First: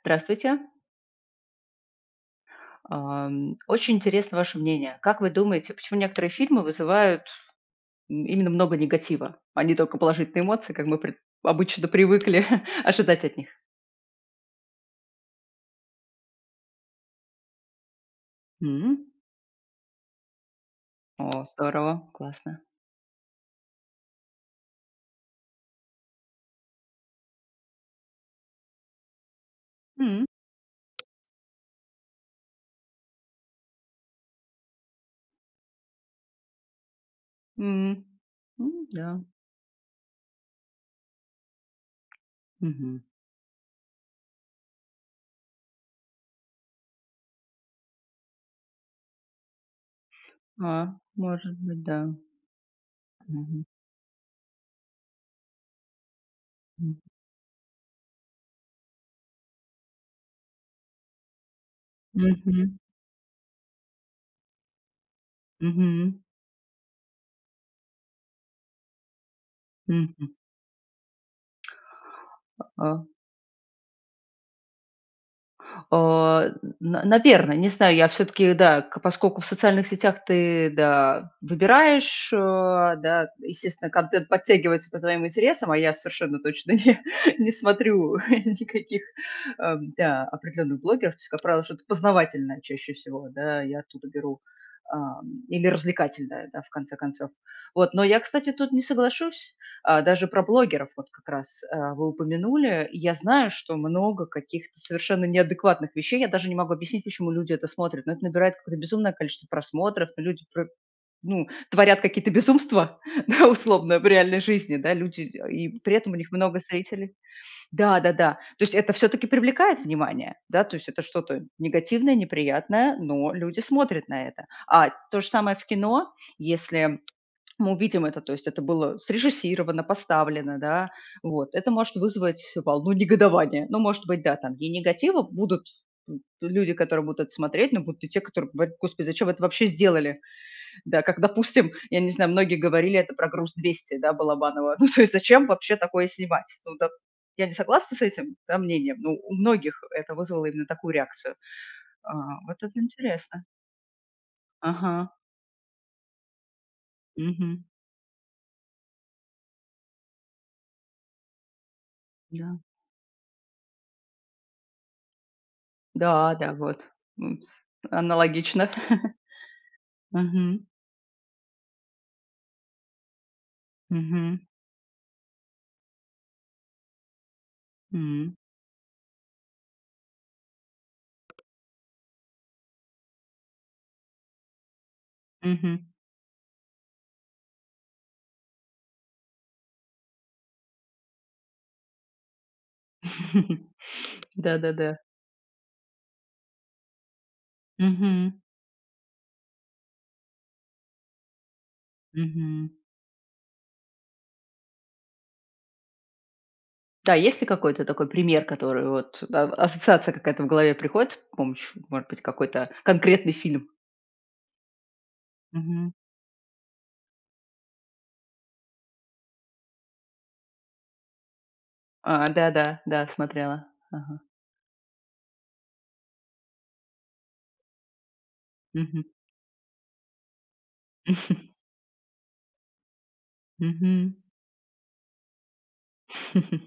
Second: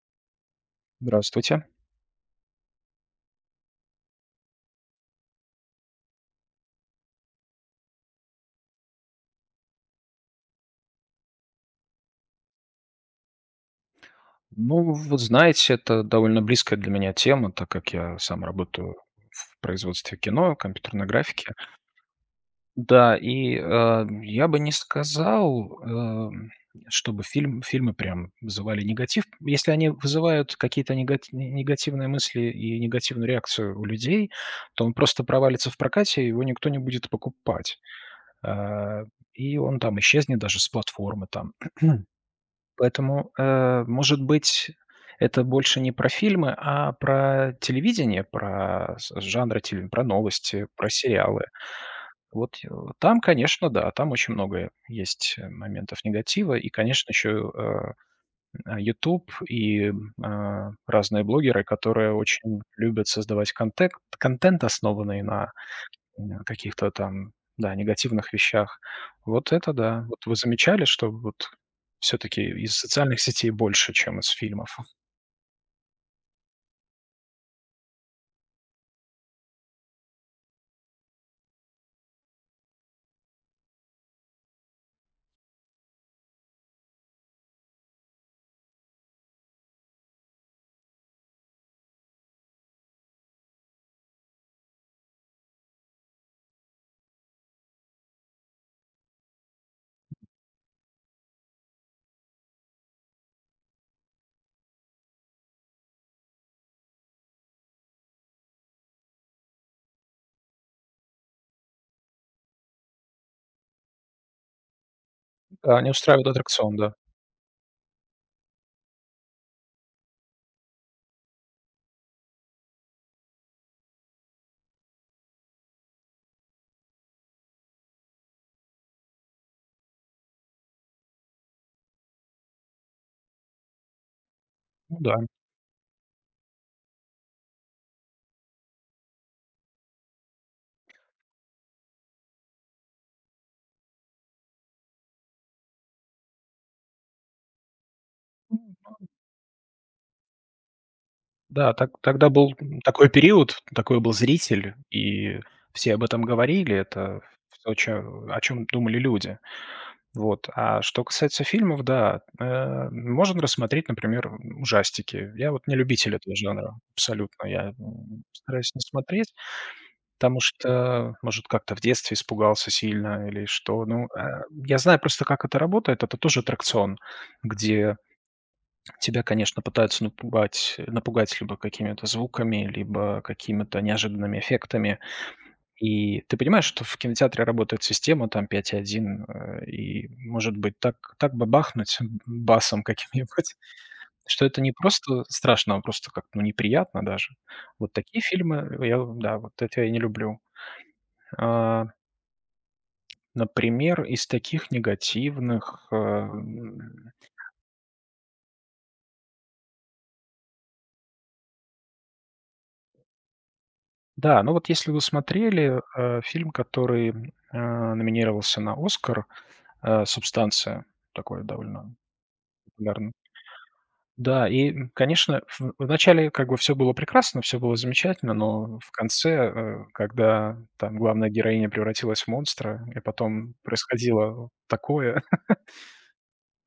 Здравствуйте. Здравствуйте. Очень интересно ваше мнение. Как вы думаете, почему некоторые фильмы вызывают именно много негатива, а не только положительные эмоции, как мы обычно привыкли ожидать от них? Ну, вот знаете, это довольно близкая для меня тема, так как я сам работаю М, в производстве кино, компьютерной О, графики. здорово, классно. Да, и, я бы не сказал, чтобы фильмы прям вызывали негатив. Если они М, вызывают какие-то негативные мысли и негативную реакцию у людей, то он просто провалится в прокате, и его никто не будет покупать. м, м, Э, да. и он там исчезнет даже с платформы там. Мгм. Поэтому, может быть, это больше не про фильмы, а про телевидение, про с жанры теле про новости, про А, сериалы. может быть, да. Вот, там, Мгм, конечно, да, там очень много есть, моментов негатива. И, мгм. конечно, еще, YouTube и, разные блогеры, которые очень Мгм, любят создавать контент, основанный на каких-то там, да, негативных вещах. Вот это да. мгм, Вот мгм. вы замечали, что вот все таки из А, социальных сетей больше, чем из фильмов? А, на наверно, не знаю, я все таки да, к поскольку в социальных сетях ты, да, выбираешь, да, естественно, контент подтягивается по твоим интересам, а я совершенно точно не не смотрю никаких, да, определенных блогеров. То есть, как правило, что-то познавательное чаще всего, да, я оттуда беру, или развлекательное, да, в конце концов. Вот, но я, кстати, тут не соглашусь, даже про блогеров вот как раз, вы упомянули. Я знаю, что много каких-то совершенно неадекватных вещей. Я даже не могу объяснить, почему люди это смотрят. Но это набирает какое-то безумное количество просмотров. Но люди, ну, творят какие-то безумства, да, условно, в реальной жизни, да, люди, и Да, не при этом у устраивает них много аттракцион, да. зрителей. Да-да-да. То есть это все-таки привлекает внимание, да, то есть это что-то негативное, неприятное, но люди смотрят на это. А то же самое в кино, если мы увидим это, то есть это было срежиссировано, поставлено, да, вот. Это может вызвать волну негодования. Ну, может быть, да, там и Ну да. негатива будут люди, которые будут это смотреть, но будут и те, которые говорят: господи, зачем вы это вообще сделали? Да, как, допустим, я не знаю, многие говорили это про «Груз-200», да, Балабанова. Ну, то есть зачем вообще такое снимать? Ну, да, я не согласна с этим, да, мнением, но у многих это вызвало именно такую реакцию. Да, так А, тогда был вот это такой интересно. период, такой был зритель, Ага, и все об этом говорили. Это мгм, то, чё о чем думали люди. Вот. А что касается фильмов, да, да. Можно рассмотреть, например, ужастики. Я вот не любитель Да, этого да, жанра вот, абсолютно. с Я, аналогично. стараюсь не смотреть. Потому Мгм, что, может, как-то в детстве испугался сильно или что. Ну, мгм, я знаю просто, как это работает. Это тоже аттракцион, где м, тебя, конечно, пытаются напугать, напугать либо какими-то звуками, либо какими-то неожиданными эффектами. мгм. И ты понимаешь, что в кинотеатре работает система там 5.1, и, может быть, так бы бахнуть басом каким-нибудь, что это не Да-да-да. просто страшно, а просто как-то ну, неприятно даже. Вот такие Мгм, фильмы, я, да, вот это я и не люблю. А, мгм. Например, из таких негативных, Да, есть ли какой-то такой пример, который вот, ассоциация какая-то в голове приходит, с помощью, может быть, какой-то конкретный фильм? да, ну вот если вы смотрели, Мгм. Фильм, который, номинировался на «Оскар», «Субстанция», такой довольно А, да-да, да, да, популярный. смотрела. Ага. Да, и, конечно, в начале как бы все было прекрасно, все было замечательно, но в Мгм. конце, когда там главная героиня превратилась в монстра, и потом Мгм. происходило такое.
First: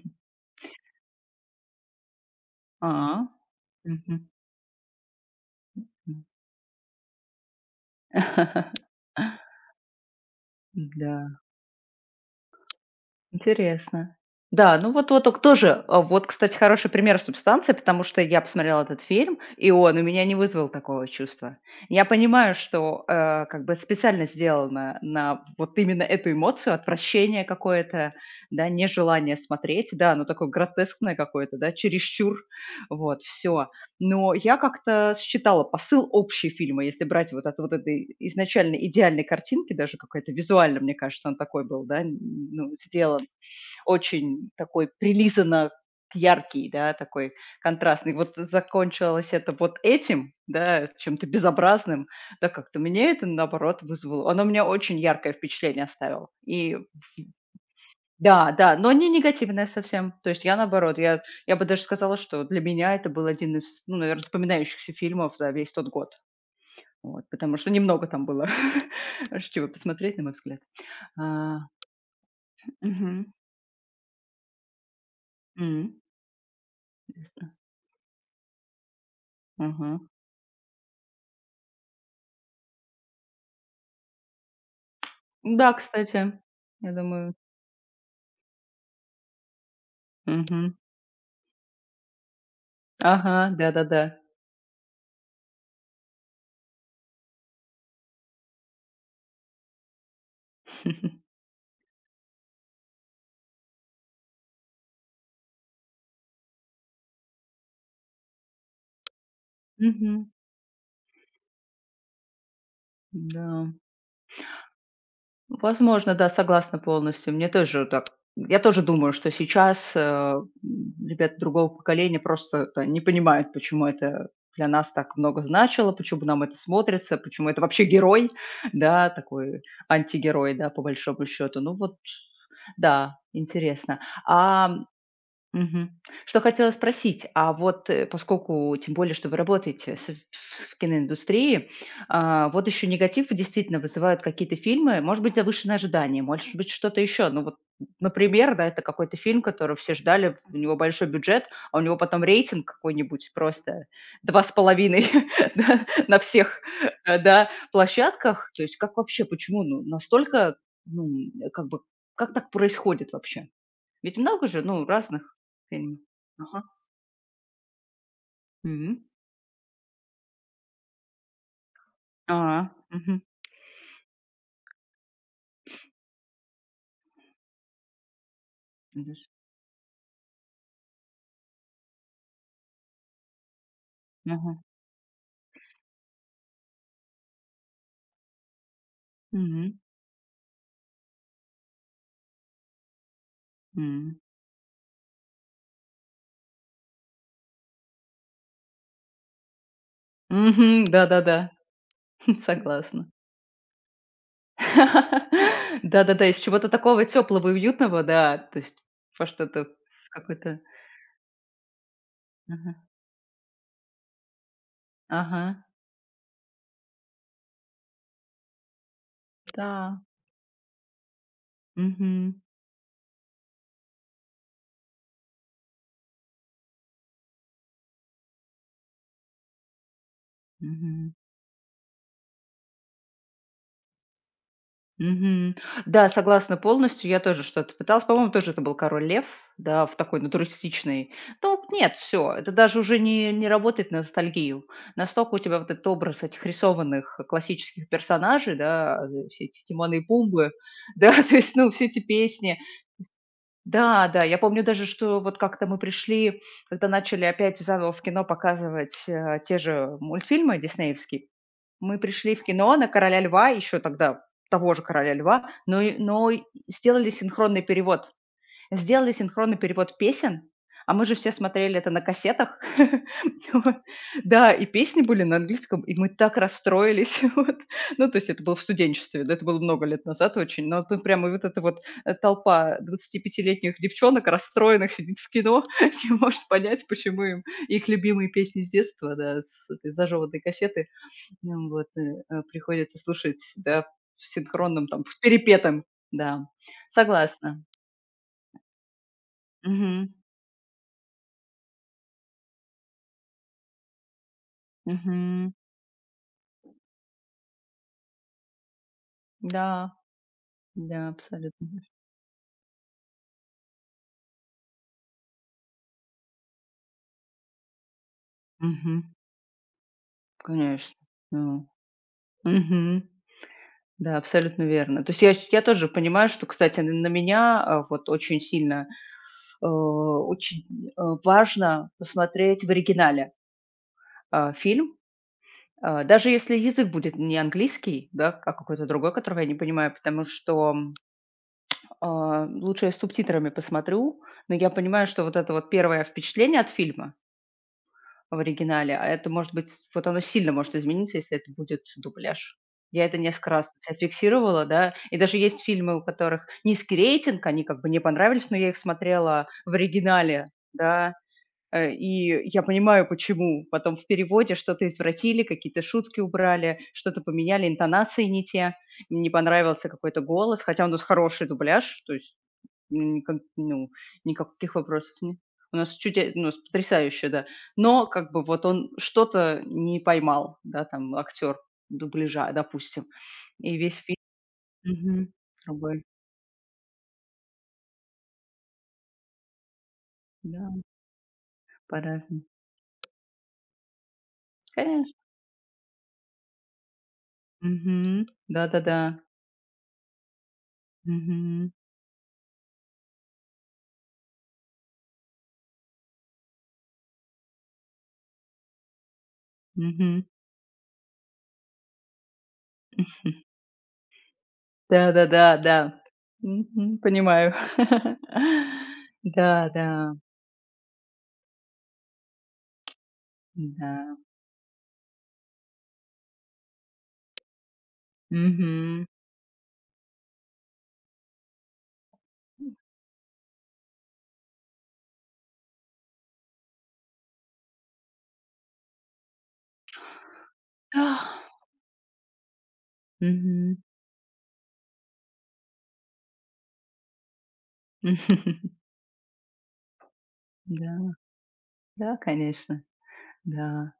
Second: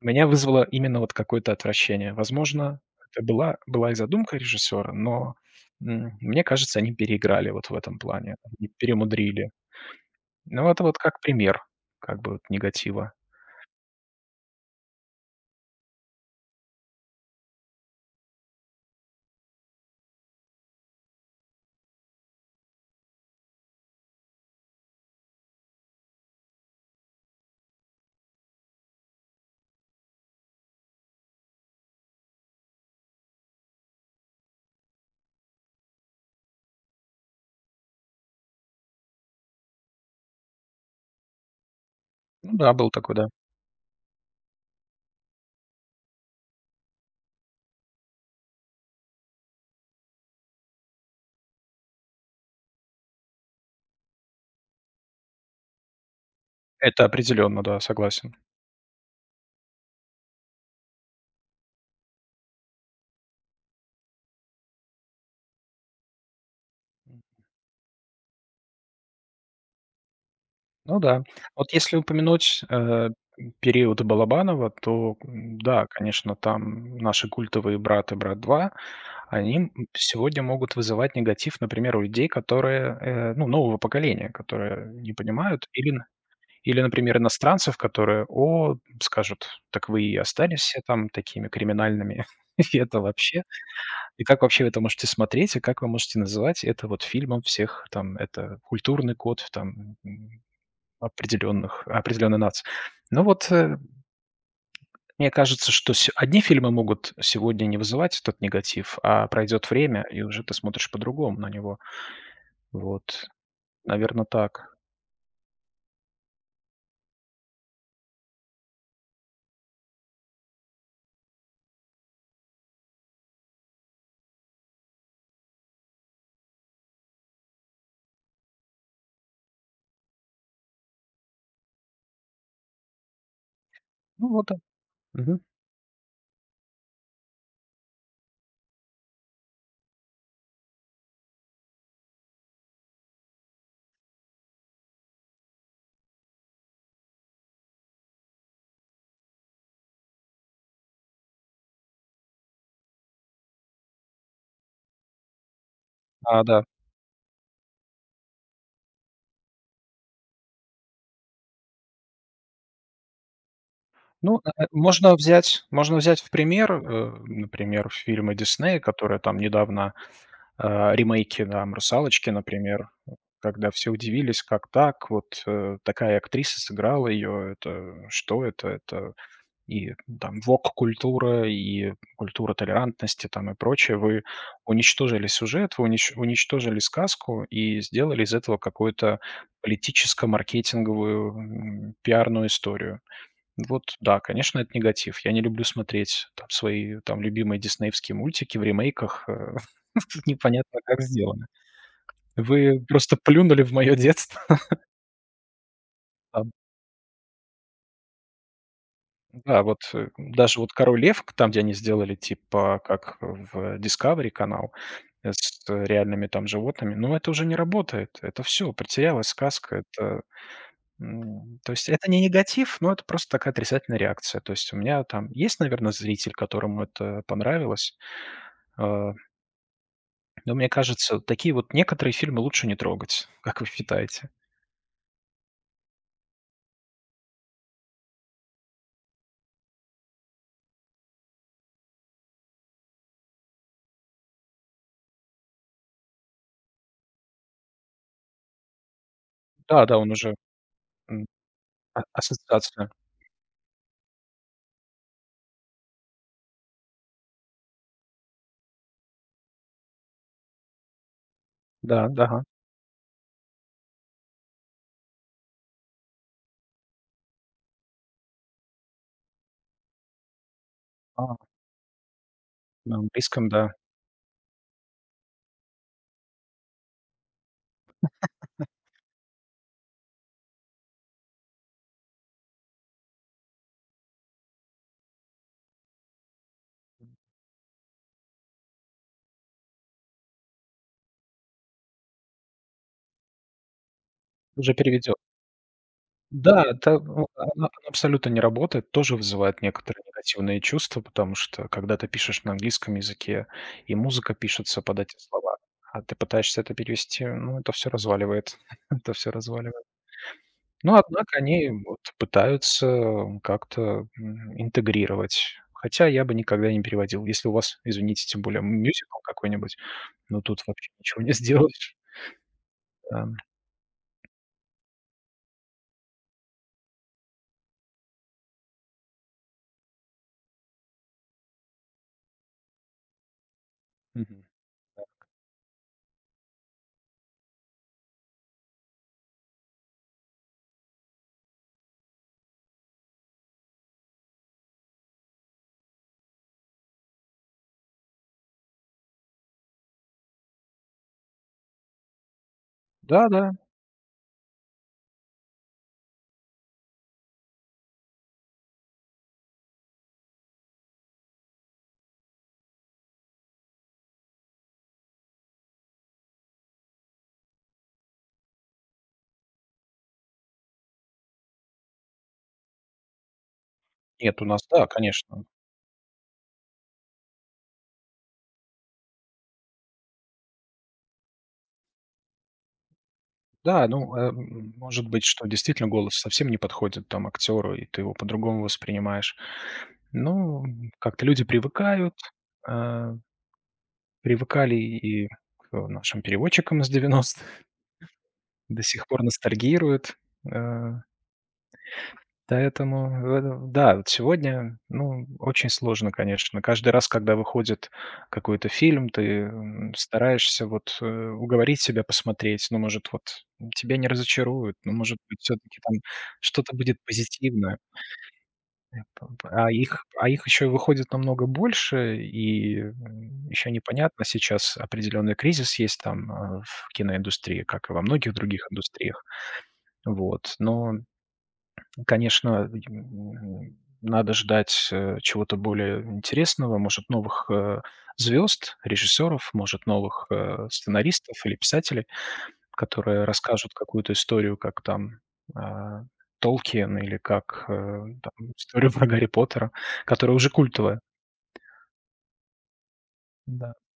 Меня вызвало именно вот какое-то отвращение. Возможно, это А. была и Мгм. задумка режиссера, но, мне кажется, они переиграли вот в этом плане, они перемудрили. Ну, это вот как Да. пример как бы вот негатива. Интересно. Да, ну вот ок тоже, вот, кстати, хороший пример «Субстанции», потому что я посмотрела этот фильм, и он у меня не вызвал такого чувства. Я понимаю, что, как бы специально сделано на вот именно эту эмоцию, отвращение какое-то, да, нежелание смотреть, да, оно такое гротескное какое-то, да, чересчур, вот, все. Но я как-то считала посыл общий фильма, если брать вот от вот этой изначально идеальной картинки, даже какой-то визуально, мне кажется, он такой был, да, н Ну ну, да, был такой, сделан да. очень такой прилизанно яркий, да, такой контрастный. Вот закончилось это вот этим, да, чем-то безобразным, да, как-то мне это, наоборот, вызвало. Оно у меня очень яркое впечатление оставило. И Это определенно, да, согласен. да, да, но не негативное совсем. То есть я, наоборот, я бы даже сказала, что для меня это был один из, ну, наверное, запоминающихся фильмов за весь тот год. Вот, потому что немного там было, чего посмотреть, на мой взгляд. Ну да. А, Вот если упомянуть, мгм. период Балабанова, то, да, м, конечно, там наши Интересно. культовые «Брат» и «Брат два», они, сегодня могут вызывать негатив, например, у людей, которые, ну, нового поколения, которые не понимают, Да, кстати, или, я например, думаю. иностранцев, которые: «О», скажут: «Так вы и остались Мгм. все там такими криминальными». И это Ага, вообще да-да-да. и как вообще вы это можете смотреть, и как вы можете называть это вот фильмом всех там, это культурный код, там, определенных определенной нации. Но вот, мне кажется, что се одни фильмы могут сегодня не вызывать тот негатив, а пройдет время, и Мгм. уже ты смотришь по-другому на него. Вот, Да. наверное, так. Возможно, да, согласна полностью. Мне тоже так Я тоже думаю, что сейчас, ребята другого поколения просто, да, не понимают, почему это для нас так много значило, почему нам это смотрится, почему это вообще герой, да, такой антигерой, да, по большому счету. Ну вот, да, интересно. Ну вот да. А. Мгм. Мгм. Что хотела спросить, вот, поскольку, тем более, что вы работаете с в киноиндустрии, вот еще негатив действительно вызывают какие-то фильмы, может быть, завышенные ожидания, может быть, что-то еще. Ну вот, например, да, это какой-то фильм, который все ждали, у него большой бюджет, а у него потом рейтинг какой-нибудь просто 2,5, да, на А, всех, да. Да, площадках. То есть как вообще, почему, ну, настолько, ну, как бы, как так происходит вообще? Ведь Ну, много же, ну, можно разных взять можно фильмов. взять в Ага. пример, например, фильмы Диснея, Мгм. которые там недавно, э, ремейки там «Русалочки», А, например, мгм. когда все удивились: «Как так? Вот, такая актриса сыграла ее. Это что это? Это». Да. И ну, там вок-культура, и культура толерантности там и прочее. Вы Ага. уничтожили сюжет, вы уничтожили сказку и сделали из этого какую-то Мгм. политическо-маркетинговую, пиарную историю. Вот, да, М. конечно, это негатив. Я не люблю смотреть там свои там любимые диснеевские мультики в ремейках, непонятно Мгм. как сделаны. Да-да-да, Вы согласна. просто плюнули в мое детство. Да-да-да, из чего-то такого теплого, и уютного, да, то есть во Да, что-то, вот, в какой-то... даже вот «Король лев», к там, где они сделали Ага. типа как в Discovery канал, Ага, с реальными там животными, ну, это уже не работает. Это все потерялась сказка. да. Это, то есть это не Мгм. негатив, но это просто такая отрицательная реакция. То есть у меня там есть, наверное, зритель, которому это понравилось, а, но мне Мгм. кажется, такие вот некоторые фильмы лучше не трогать. Как вы считаете? Мгм. Да, согласна полностью. Я тоже что-то пыталась. По-моему, тоже это был «Король лев», да, в такой натуристичной. Ну, нет, все это даже уже не работает на ностальгию. Настолько у тебя вот этот образ этих рисованных классических персонажей, да, все эти Да, Тимона да, и он уже, Пумбы, да, м, то есть, ну, все эти а песни. ассоциация. Да, да, я помню даже, что вот как-то мы пришли, когда начали опять заново в кино показывать, те же мультфильмы диснеевские, мы Да, да, пришли в ага. кино на «Короля льва», еще тогда того же «Короля льва», но и сделали синхронный перевод. Сделали синхронный перевод песен, а мы же А, все смотрели это на кассетах. на английском, да. Вот. Да, и песни были на английском, и мы так расстроились, вот. Ну, то есть это было в студенчестве, да, это было много лет назад очень, но тут прямо вот эта вот, толпа 25-летних девчонок расстроенных сидит в кино, не может понять, почему им их любимые песни с детства, да, с этой зажеванной кассеты, ну вот, приходится слушать, да, в Уже синхронном там, переведен. в перепетом, да. Да, это о Согласна. она абсолютно не работает, тоже вызывает некоторые Мгм. негативные чувства, потому что когда ты пишешь на английском языке, и музыка пишется под эти Мгм. слова, а ты пытаешься это перевести, ну, это все разваливает. Да, Но, да, однако, абсолютно. они вот пытаются как-то, интегрировать. Хотя я бы никогда не переводил. Если у вас, извините, тем более Мгм. мюзикл какой-нибудь, ну, тут вообще Конечно. ничего не Ну. сделаешь. Мгм. Да, Да, абсолютно верно. То есть я тоже понимаю, что, кстати, н на меня, вот очень сильно, очень, важно посмотреть в оригинале, мгм. Фильм. А, даже если язык будет не английский, да, а какой-то другой, которого я не понимаю, потому что... А, лучше я с субтитрами посмотрю, но я понимаю, что вот это вот первое впечатление от фильма в оригинале, а это может быть, вот оно сильно может измениться, если это будет дубляж. Я это Да-да. несколько раз для фиксировала, да, и даже есть фильмы, у которых низкий рейтинг, они как бы не понравились, но я их смотрела в оригинале, да. И я понимаю, почему. Потом в переводе что-то извратили, какие-то шутки убрали, что-то поменяли, интонации не те, не понравился какой-то голос, хотя у нас хороший дубляж, то есть, ну, Нет, у нас, никаких да, вопросов нет. конечно. У нас потрясающе, да. Но как бы вот он что-то не поймал, да, там актер дубляжа, допустим, и Да, весь ну, фильм, может быть, мгм, что действительно другой. голос совсем не подходит там актеру, и ты его по-другому воспринимаешь. Ну, Да, как-то люди привыкают, по-разному. э, привыкали Конечно. и к нашим переводчикам из 90-х Мгм. до Да-да-да. сих пор ностальгируют. Э Мгм. Поэтому в да, вот сегодня, ну, очень сложно, конечно. Каждый раз, когда выходит какой-то фильм, ты, Мгм. стараешься вот, уговорить себя посмотреть. Ну, может, вот тебя не разочаруют, ну, может быть, все Да-да-да, да, да, таки там да. что-то Мгм. будет Понимаю. позитивное. Э, п п Да, да, а их еще выходит намного больше, и, еще да. непонятно. Сейчас определенный кризис есть там, в киноиндустрии, как и во многих других Мгм. индустриях. Вот, но конечно, надо ждать, чего-то более интересного, может, новых, звезд, режиссеров, может, новых, Ах. сценаристов или писателей, которые расскажут Мгм. какую-то историю, как там, а, Толкин или как, там историю про Гарри Поттера, которая уже Да, культовая. да, конечно, Да. да.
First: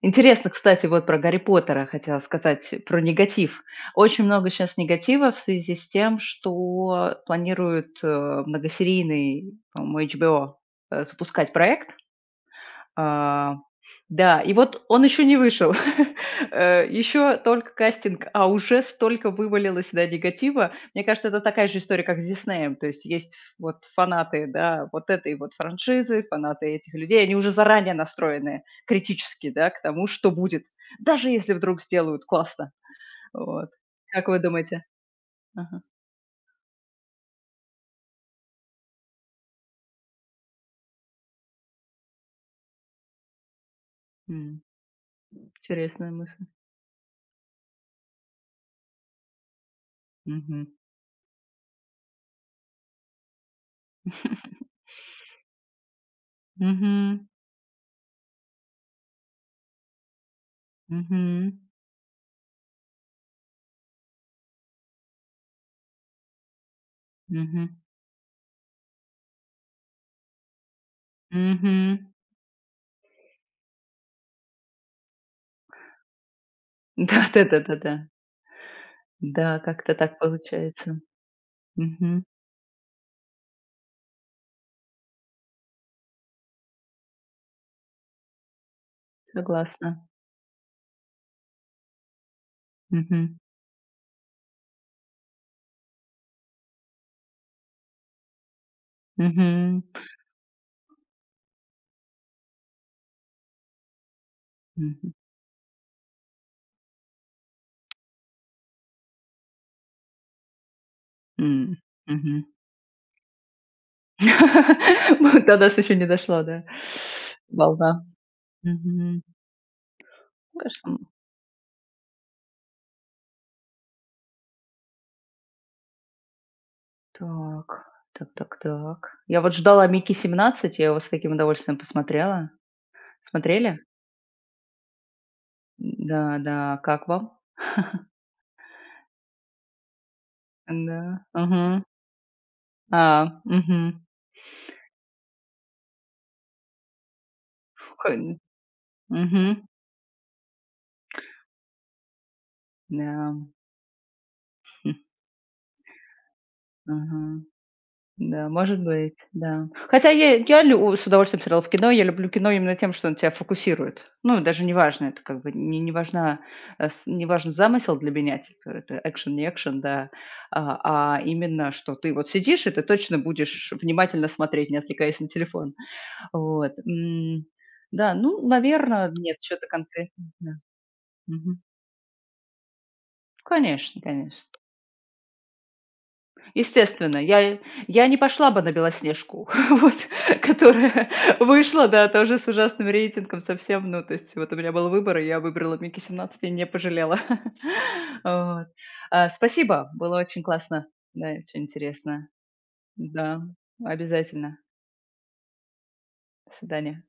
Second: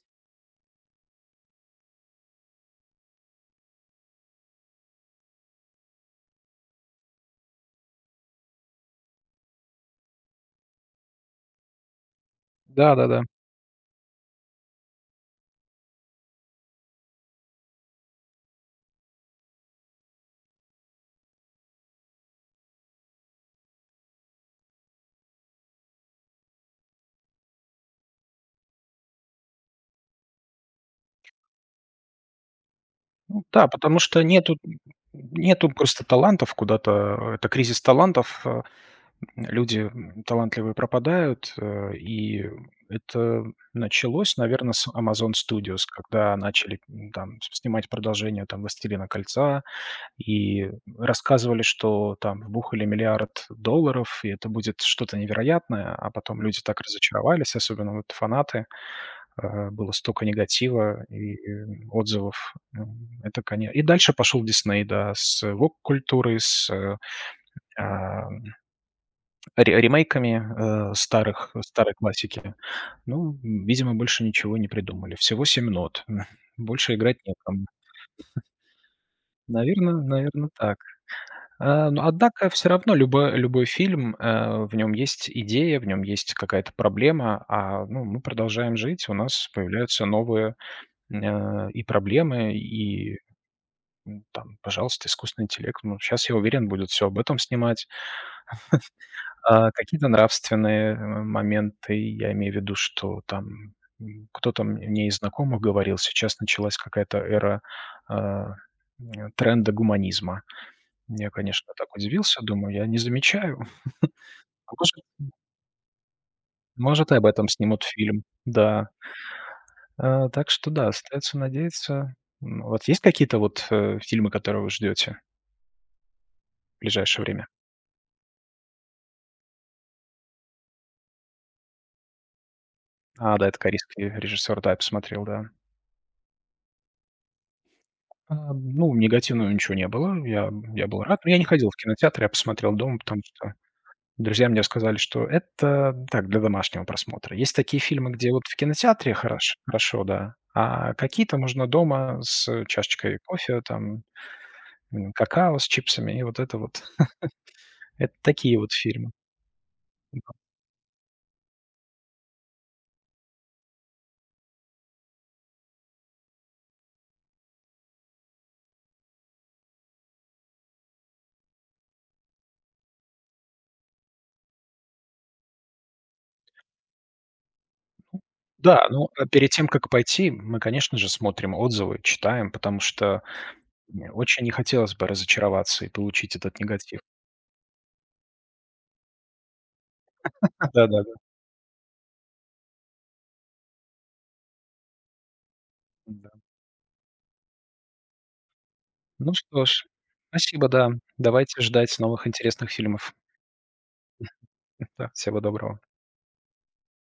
Интересно, кстати, вот про Гарри Поттера хотела сказать, про негатив. Очень много сейчас негатива в связи с тем, что планируют, многосерийный, по-моему, HBO, запускать проект. Да-да-да. А, да, и вот он еще не вышел. еще только кастинг, а уже столько вывалилось, да, негатива. Мне кажется, это такая же история, как с «Диснеем». То есть есть вот фанаты, да, вот этой вот франшизы, фанаты этих людей. Они уже заранее настроены критически, да, к тому, что будет, даже если вдруг сделают классно. Ну да, Вот. потому что Как вы нету думаете? нету Ага. просто талантов куда-то. Это кризис талантов. Люди талантливые пропадают, и это началось, М, наверное, с «Amazon Studios», Интересная когда мысль. начали, там с снимать продолжение, там, «Властелина кольца», Мгм. и рассказывали, что там вбухали $1 млрд, и это будет что-то невероятное, а потом люди так Мгм. разочаровались, особенно вот фанаты. Было столько негатива и Мгм. Отзывов. М, это коне И дальше пошел «Дисней», да, с вок-культурой, с, Мгм. а Ре ремейками, старых старой Мгм. классики. Ну, видимо, больше ничего не придумали. Всего 7 нот. Больше играть Да, некому. да-да-да-да. Да, как-то Наверное, так наверное так. получается. Но, Мгм. однако, все равно любой фильм, в нем есть идея, в нем есть какая-то проблема, ну, мы продолжаем жить, у нас Согласна. появляются новые, и проблемы, и, Мгм. Там, пожалуйста, искусственный интеллект. Ну, сейчас я уверен, будет все об этом снимать. Мгм. Какие-то нравственные, моменты. Я имею в виду, что там, кто-то мне Мгм. из знакомых говорил: «Сейчас началась какая-то эра, а, тренда гуманизма». Я, конечно, М. так удивился, Мгм. думаю, я не замечаю. А может Вот до нас еще не дошла, да, может, и об этом снимут волна. фильм. Да. Мгм. Так что да, Пошла. остается надеяться. Вот есть какие-то вот, фильмы, которые вы ждете в ближайшее время? Так, так так так. Я вот ждала «Микки 17», я его с таким удовольствием посмотрела. А, да, это Смотрели? корейский режиссер, да, я посмотрел, да. Да, да. Как вам? А, ну, негативного ничего не было. Я был Да. рад. Но я не ходил в Мгм. кинотеатр, я посмотрел дома, потому А, что мгм. друзья мне сказали, что это так, для домашнего просмотра. Есть такие фильмы, Хн. где вот в кинотеатре Мгм. Хорошо, да, а какие-то можно дома с чашечкой Да. кофе, там, Хм. Какао с чипсами, и вот. Ага. Это Да, такие вот может фильмы. быть, да. Хотя Да. Я лю с удовольствием смотрела в кино. Я люблю кино именно тем, что он тебя фокусирует. Ну, даже не важно, это как бы не важна, э, с не важен замысел для меня, типа это экшен, не экшен, да. А именно, что ты вот сидишь, и ты точно будешь внимательно смотреть, не отвлекаясь на телефон. Вот. Да, ну, Да, ну, наверное, а нет перед что тем, то как конкретно, пойти, да. мы, конечно же, смотрим Мгм. отзывы, читаем, потому что Конечно, конечно. Не хотелось бы разочароваться и получить этот негатив. Естественно, я не пошла бы на «Белоснежку», вот, Да-да-да. которая Да. вышла, да, тоже с ужасным рейтингом совсем. Ну, то есть вот у меня был выбор, и я выбрала «Микки Да. Да. 17» и не пожалела. Вот. А, Ну что ж, спасибо, было очень спасибо, классно. да. Да, Давайте очень ждать новых интересно. интересных фильмов. Да, обязательно. Да, всего доброго. До свидания.